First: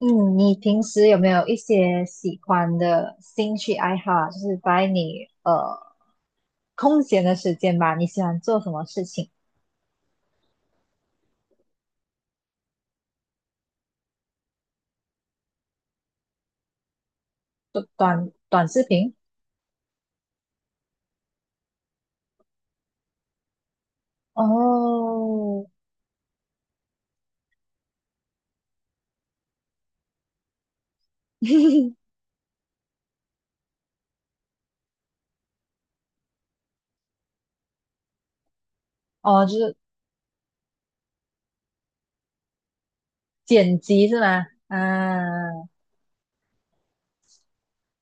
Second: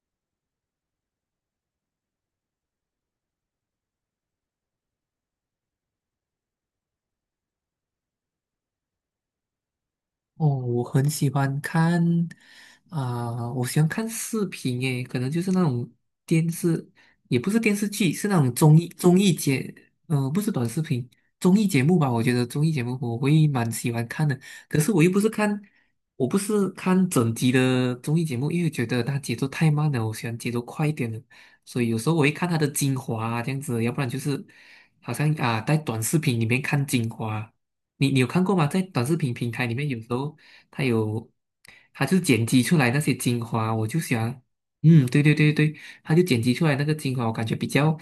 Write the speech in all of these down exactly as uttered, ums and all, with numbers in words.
嗯，你平时有没有一些喜欢的兴趣爱好啊就是在你呃空闲的时间吧，你喜欢做什么事情？哦，我很喜欢看啊、我喜欢看视频诶，可能就是那种电视，也不是电短视剧，是短那种短综视艺频？综艺节，嗯、不是短视频，综艺节目吧？我觉得综艺节目我会蛮喜欢看的，可是我又不是看，哦，我不是看整集的综艺节目，因为觉得它节奏太慢了，我喜欢节奏快一点的。所以有时候 我会看它的精华啊这样子，要不然就是好像啊、在短视频里面看精华。你你有看过吗？在短视频哦，平就台里是面，有时候它有，它就剪辑出来那些精华，剪我就辑喜是欢。吗？啊，嗯，对对对对，它就剪辑出来那个精华。我感觉比较，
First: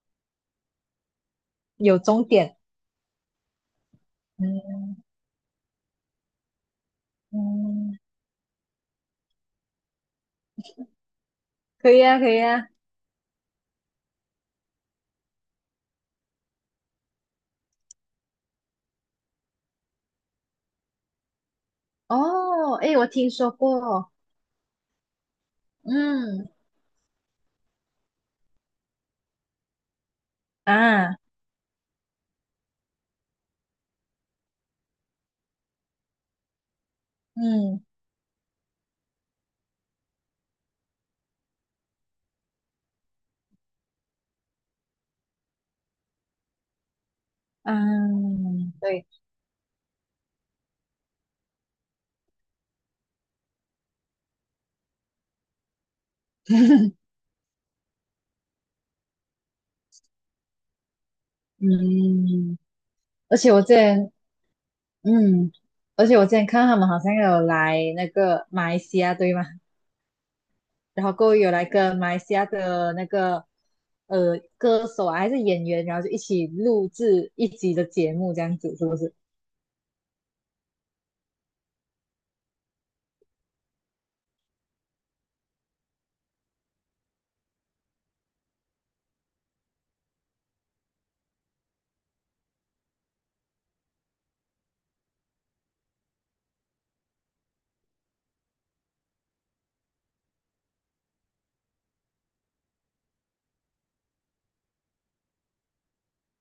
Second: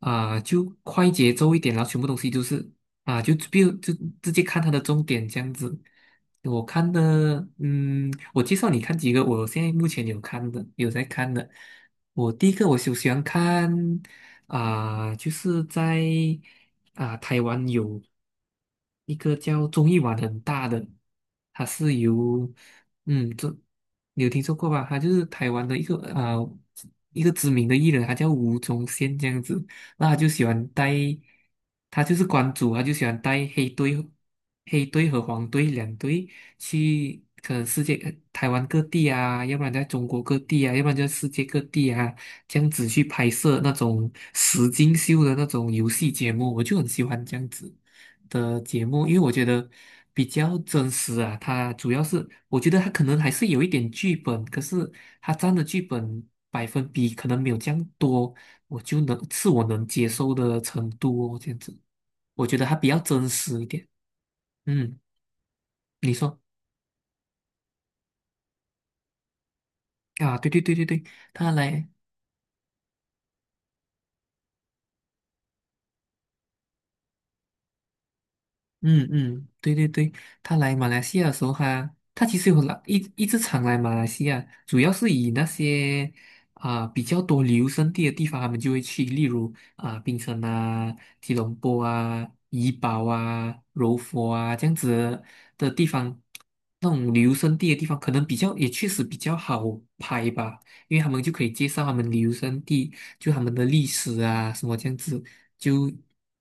啊、就快节奏一点，然后有全部东终西都点。是啊、就比如就直接看它的嗯重点这样子。我看的，嗯，嗯，我介绍你看几个，我现在目前有看的，有在看的。可以啊，可我以第一个啊。我就喜欢看。啊、就是在啊、台湾有一个叫综艺玩很大的，它是由哦，诶，我听嗯，这说过。你有听说过吧？他就是台湾的一个啊、嗯一个知名的艺人，他叫吴宗宪这样子。那他就喜欢带，啊，他就是关主，他就喜欢带黑队、黑队和黄队两队去，可能世嗯界呃台湾各地啊，要不然在中国各地啊，要不然就世界各地啊。这样子去拍摄那种实境秀的那种游戏节目，我就很喜欢这样子的嗯，节目，对，因为我觉得比较真实啊。它主要是我觉得它可能还是有一点剧本，可是它占的剧本百分 比可能没有这样多，我就能是我能接受的程度哦。这样子，我觉嗯。得它比较真而且实我一这。点。前嗯，嗯，而你且我之说前看到他们好像有来那个马来西亚，对吗？啊？对对对对对，然后各位他有来来。跟马来西亚的那个呃歌手啊，还是演员，然后就一起录制一集的节目，这样子是不嗯是？嗯，对对对，他来马来西亚的时候他，他其实有来一一直常来马来西亚，主要是以那些啊、比较多旅游胜地的地方，他们就会去，例如啊、槟城啊、吉隆坡啊、怡保啊、柔佛啊这样子的地方，那种旅游胜地的地方，可能比较也确实比较好拍吧，因为他们就可以介绍他们旅游胜地，就他们的历史啊什么这样子。就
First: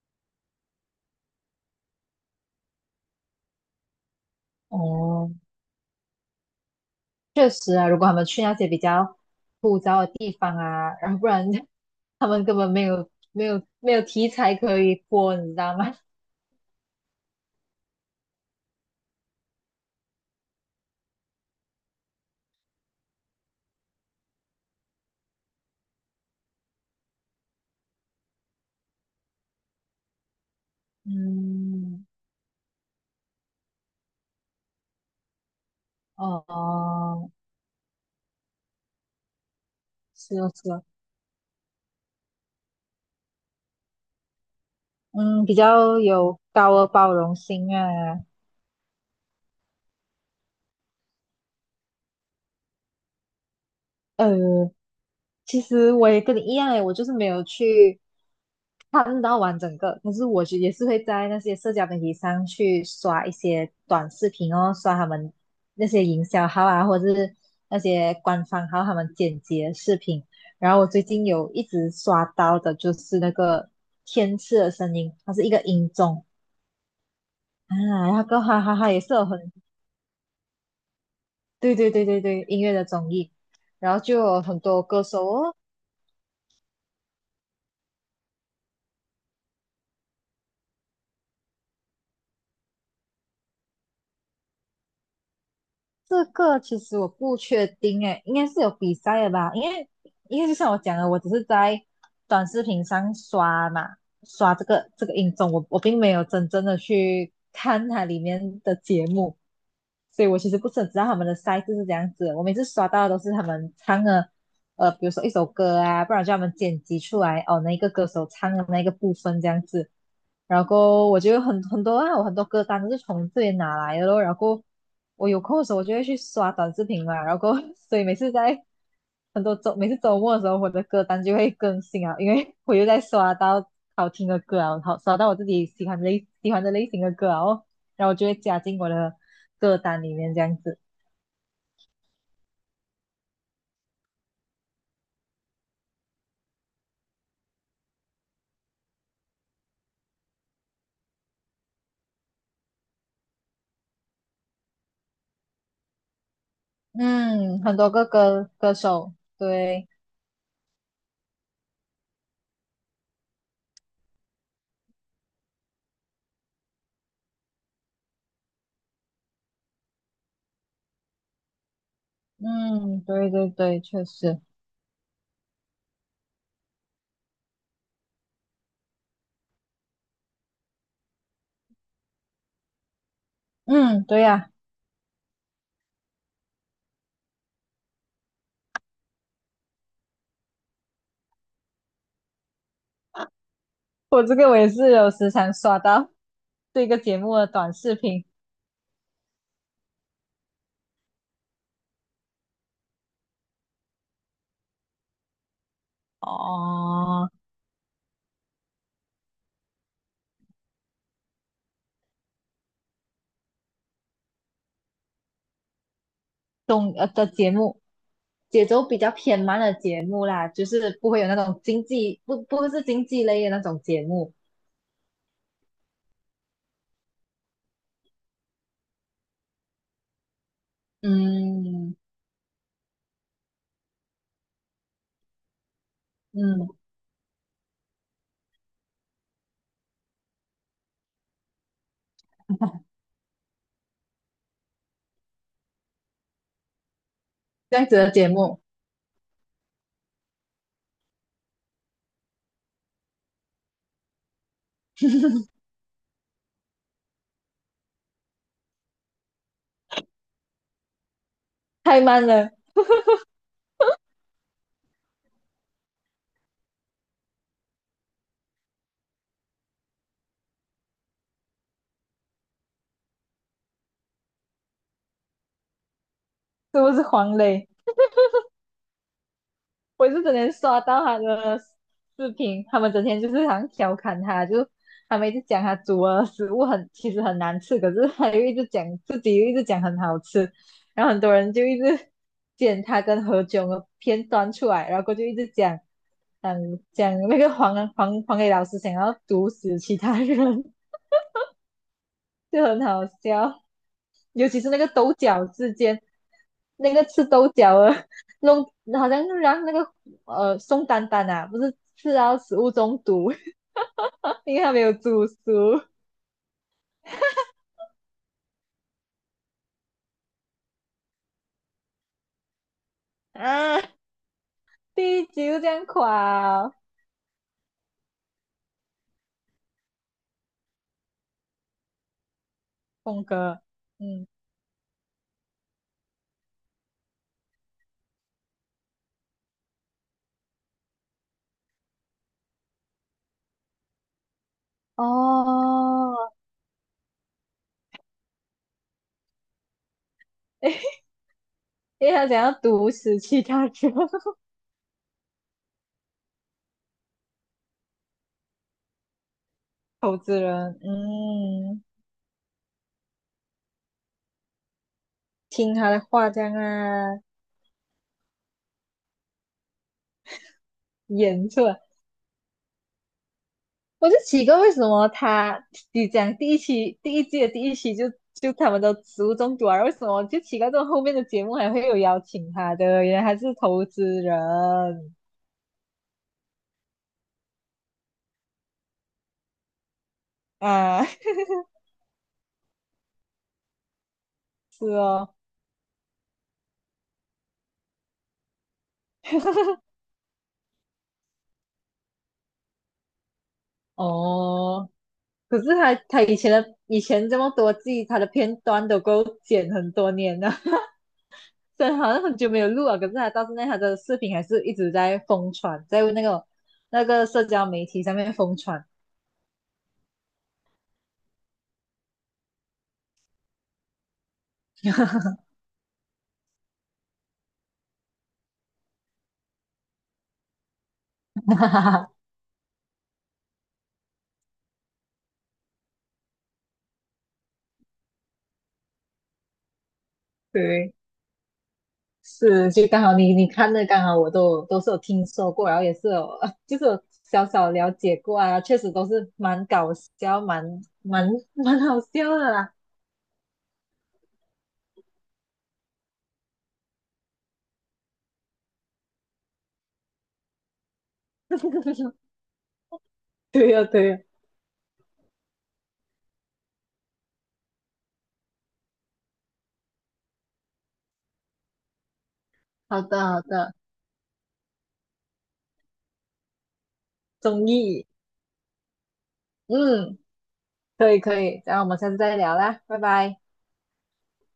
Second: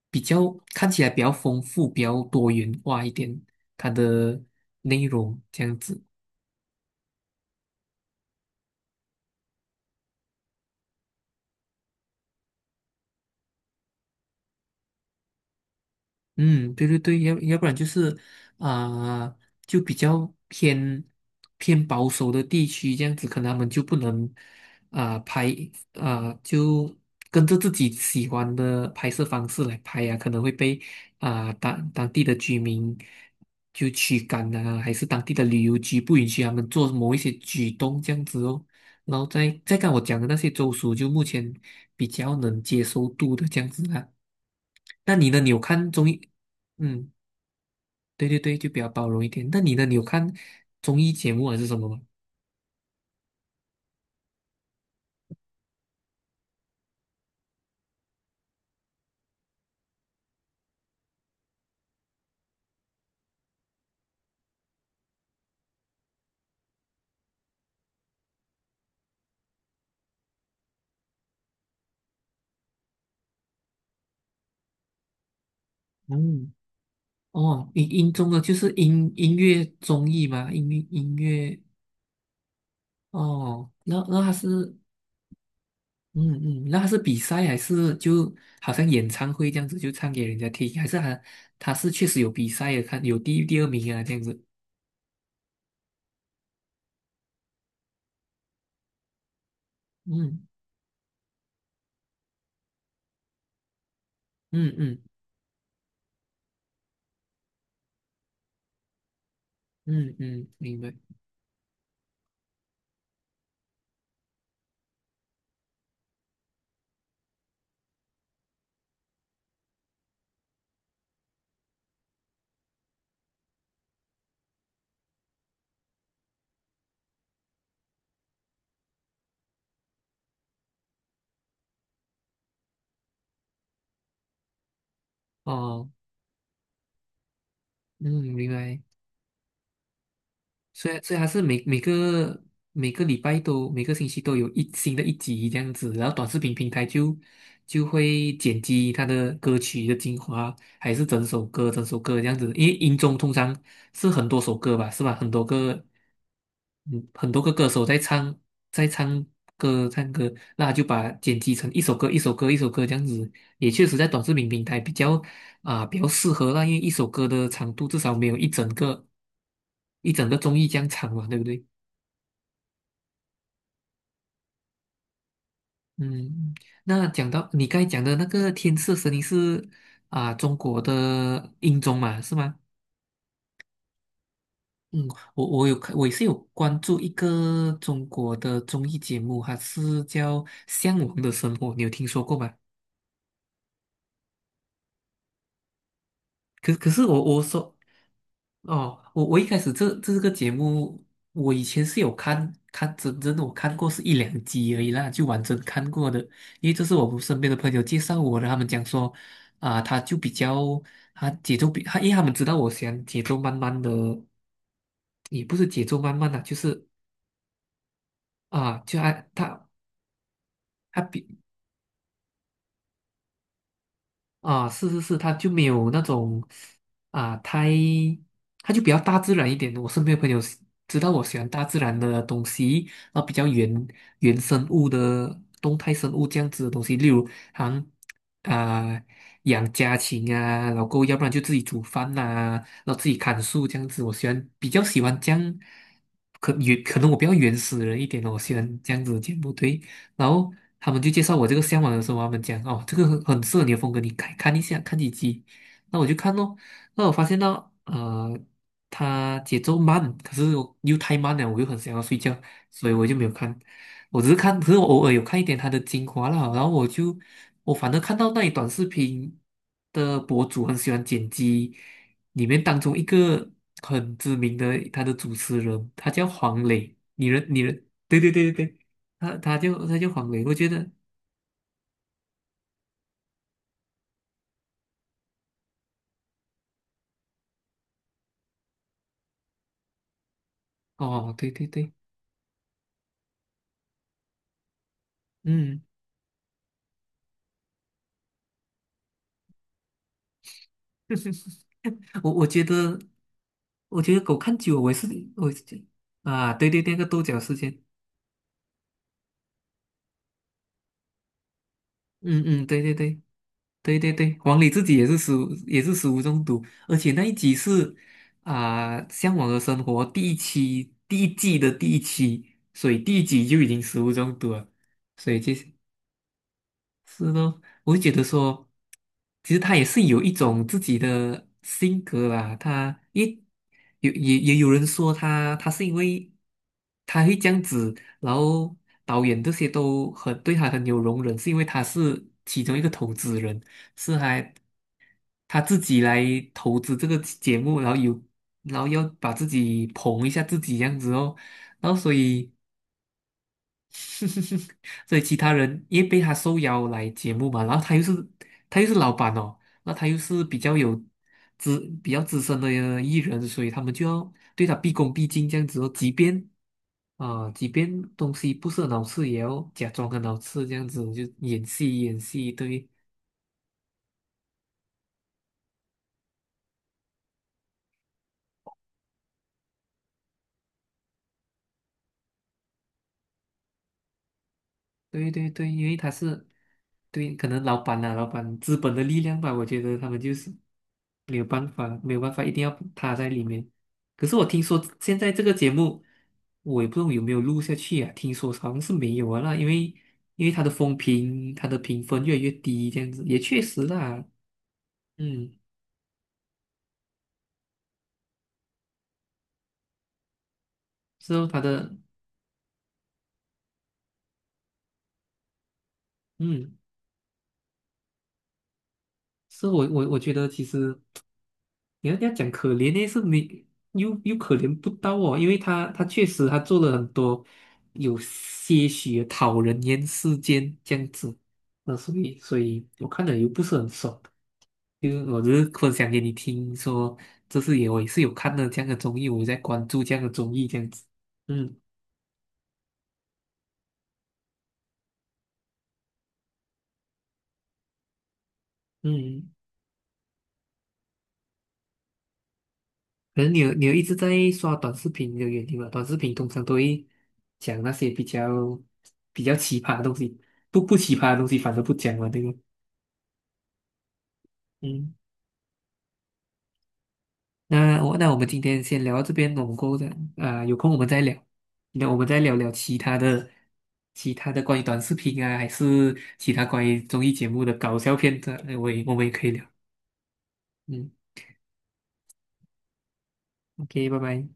比较看起来比较丰富、比较多元化一点，它的内哦，容这样子。确实啊，如果他们去那些比较枯燥的地方啊，然后不然 他们根本没有没有没有题材可以播，你知道吗？嗯，对对对，要要不然就是啊、就比较偏偏保守的地区，这样子可能他们就不能啊、拍啊、就跟着自己喜欢的拍摄方式来拍呀、可能会被 啊、当嗯，当地的居民就驱赶啊，还是当地的旅游局不允许他们做某一哦，些举动这样子哦。然后再再看我讲的那是些哦州是哦，属，就目前比较能接受度的这样子啊。那你呢？嗯，你比有看较综艺？有高的嗯，包容心啊。对对对，就比较包容一点。那你呢？你有看综艺节目还是什么吗？呃，其实我也跟你一样诶，我就是没有去看到完整个，可是我就也是会在那些社交媒体上去刷一些短视频哦，刷他们那些营销号啊，或者是那些官方号他们剪辑的视频。然后我最近有一直刷到的就是那个天赐的声音，它是一个音综嗯，哦，啊，音音那综个啊，就哈是哈哈也音是有音很乐综艺吗？音乐音乐。对对对对对音乐的综艺。哦，然后那就那他有很是多歌手哦，嗯嗯，那他是比赛还是就好像演唱会这样子，就唱给人家听，还是他他是确实有比赛的，看有第一第二名啊这样子。这个其实我不确定诶，应该是有比赛的吧？因为因嗯为就像我讲的，我只是在短视频上刷嘛，刷这嗯个嗯这个音综，我我并没有真正的去看它里面的节目，嗯所以我嗯，其实不明是很白。知道他们的赛制是怎样子的我每次刷到的都是他们唱的，呃，比如说一首歌啊，不然就他们剪辑出来哦，那一个歌手唱的那个部分这样子。然后我就有很很多啊，我很多歌单都是从这里拿来的咯。然后我有空的时候，我就会去刷短视频嘛。然后 所以每次在很多周每次周末的时候，我的歌单就会更新啊，因为 我又在刷到好听的歌啊，好刷到我自己喜哦，欢类喜欢的类型的歌啊哦，然嗯，后我就会明加进白。我的歌单里面这样子。所以所以还是每每个每个礼拜都每个星期都有一新的一集这样子，然后短视频平台就就会剪辑它的歌曲的精华，还是整首歌整首歌这样子？因为音综通常是很多首歌吧，是吧？很多个，嗯，很多个嗯，歌很手多在个唱，歌歌在手，唱歌对，唱歌，那他就把剪辑成一首歌一首歌一首歌这样子，也确实在短视频平台比较啊、比较适合。那因为一首歌的长度至少没有一整个一整个综艺这样长嘛，对不对？嗯，对对对，确实，嗯，那讲到你刚才讲的那个《天赐神音》是啊、中国的音综嘛，是吗？嗯，对呀、嗯，我我有看，我也是有关注一个中国的综艺节目，它是叫《向往的生活》，你有听说过吗？我这个我也是有时常刷到。可这可个是节我目我的短说视频哦，我我一开始这这个节目，我以前是有看看真正的，我看过是一两集而已啦，就完整看过的，因为这是我们哦，身边的朋友介绍我的。他们讲说啊、他就比较他节奏比他，因为他们知道我喜欢节奏慢慢的，也不是节奏慢慢的，就是动呃的节目，节啊、奏比就较爱偏慢他。的节目啦，就是他不会比有那种经济不不会是经济类的那种节目，啊，是是是，他就没有那种啊，太，他就比较大自然一点。我身边的朋友喜知道我喜欢大自嗯然的东西，然后比较原原生物的动态生物这样子的嗯，东西，例如好像啊养家禽啊，然后够要不然就自己煮饭呐、然后自己砍树这样子。我喜欢比较喜欢这样，可原可能我比较原始这样子人一的点节哦，我喜目欢这样子的节目。对。然后他们就介绍我这个向往的时候，他们讲哦，这个很很适合你的风格，你看看一下，看几集。那我就看咯，那我发现到呃，它节奏慢，可是我又太慢了，我又很想要太睡慢觉，了，所以我就没有看。我只是看，可是我偶尔有看一点它的精华啦，然后我就我反正看到那一短视频的博主很喜欢剪辑，里面当中一个很知名的他的主持人，他叫黄是不磊，是你黄认你磊？认，对对对对，他他就他我就也是黄整磊，天我觉刷得。到他的视频，他们整天就是好像调侃他，就他们一直讲他煮的食物很其实很难吃，可是他又一直讲自己又一直讲很好吃，然后很哦，多对人就对一对，直剪他跟何炅的片段出来，然后过就一直讲，嗯，嗯，讲那个黄 黄黄磊老师想要毒死其他人，我我 觉就很得好笑，我觉得狗尤看其是久那了，个我也是抖角我事件。啊，对对，那那个个豆吃角豆事角件。啊，弄好像就让那个呃宋丹丹啊，不是吃到嗯食嗯，物对对中对毒，对对对，因黄为磊他没自有己也是煮食物也熟是食物中毒，而且那一集是啊，向往的生活第一期第一季的第一期，所以第一集就已经啊，食物中毒了，第一所以集就就这样垮、哦，是咯，我就觉得说，其实他也是有一种自己的性格啦。他峰也哥，有嗯，也也有人说他，他是因为他会这样子，然后导演这些都很对他很有容忍，是因为他是其中一个投资人，是还他自己哦，来投资这个节目，然后有然后要把自己捧一下自己这样 子哦，然后因所为他想以。要毒死其他人，所以其他人也被他受邀来节目嘛，然后他又是他又是老板哦，那他投又资是比较人，有资嗯，比较资深的艺人，所以他们就要对他毕恭毕敬这样听子哦，他的即话这便样啊，啊、即便东西不是很好吃，也要假装很好吃这样子，就演出演来戏演戏。对，我就奇怪为什么他你讲第一期第一季的第一期就就他们都食物中毒啊，为什么就奇怪这种后面的节目还会有邀请他的？原来还是投资人对对对，因为他是对，可能老板啊，老板资本的力量吧，我觉得他们就是啊，没有办法，没有办法，一定要他在里面。可是我听说是现在哦，这个节目，我也不知道有没有录下去啊，听说好像是没有啊。那因为因为他的风评，他的评分越来越低，这样子也确实啦。哦，嗯，可是他他以前的以前这么多季，他的片段都够剪很多年了，是哦，他虽的，然好像很久没有录了，可是他到现在他的视频还是一直在疯传，在那个嗯，那个社交媒体上面疯传，是我我我觉得其实。你要这样讲可怜呢，是没又又可怜不到哦，因为他他确实他做了很多有些许的讨人厌事件这样子。那 所以所以我看了又不是很爽，就是我只是分享给你听说，这次也我也是有看了这样的综艺，我有在关注这样的综艺这样对。子。嗯是，就刚好你你看的，刚好我都都是有听说过，然后也是有 就是有小小了解过啊，确实都是嗯，蛮搞笑，蛮蛮蛮好笑的啦。可能你有你有一直在刷短视频的原因吧，短视频通常都会讲那些比较比较奇葩的东西。不不奇葩的东西反而不 讲了，对吧？对呀、对呀、嗯，那我那我们今天先聊到这边，我们过后再啊、有空我们再聊，那我们再聊聊其好他的好的，的，其他的关于短视频啊，还是其他关于综艺节目综的搞艺，笑片段，哎我也我们也可以聊。嗯，嗯可以可以，然后我们下次再聊啦，拜拜。，OK，拜拜。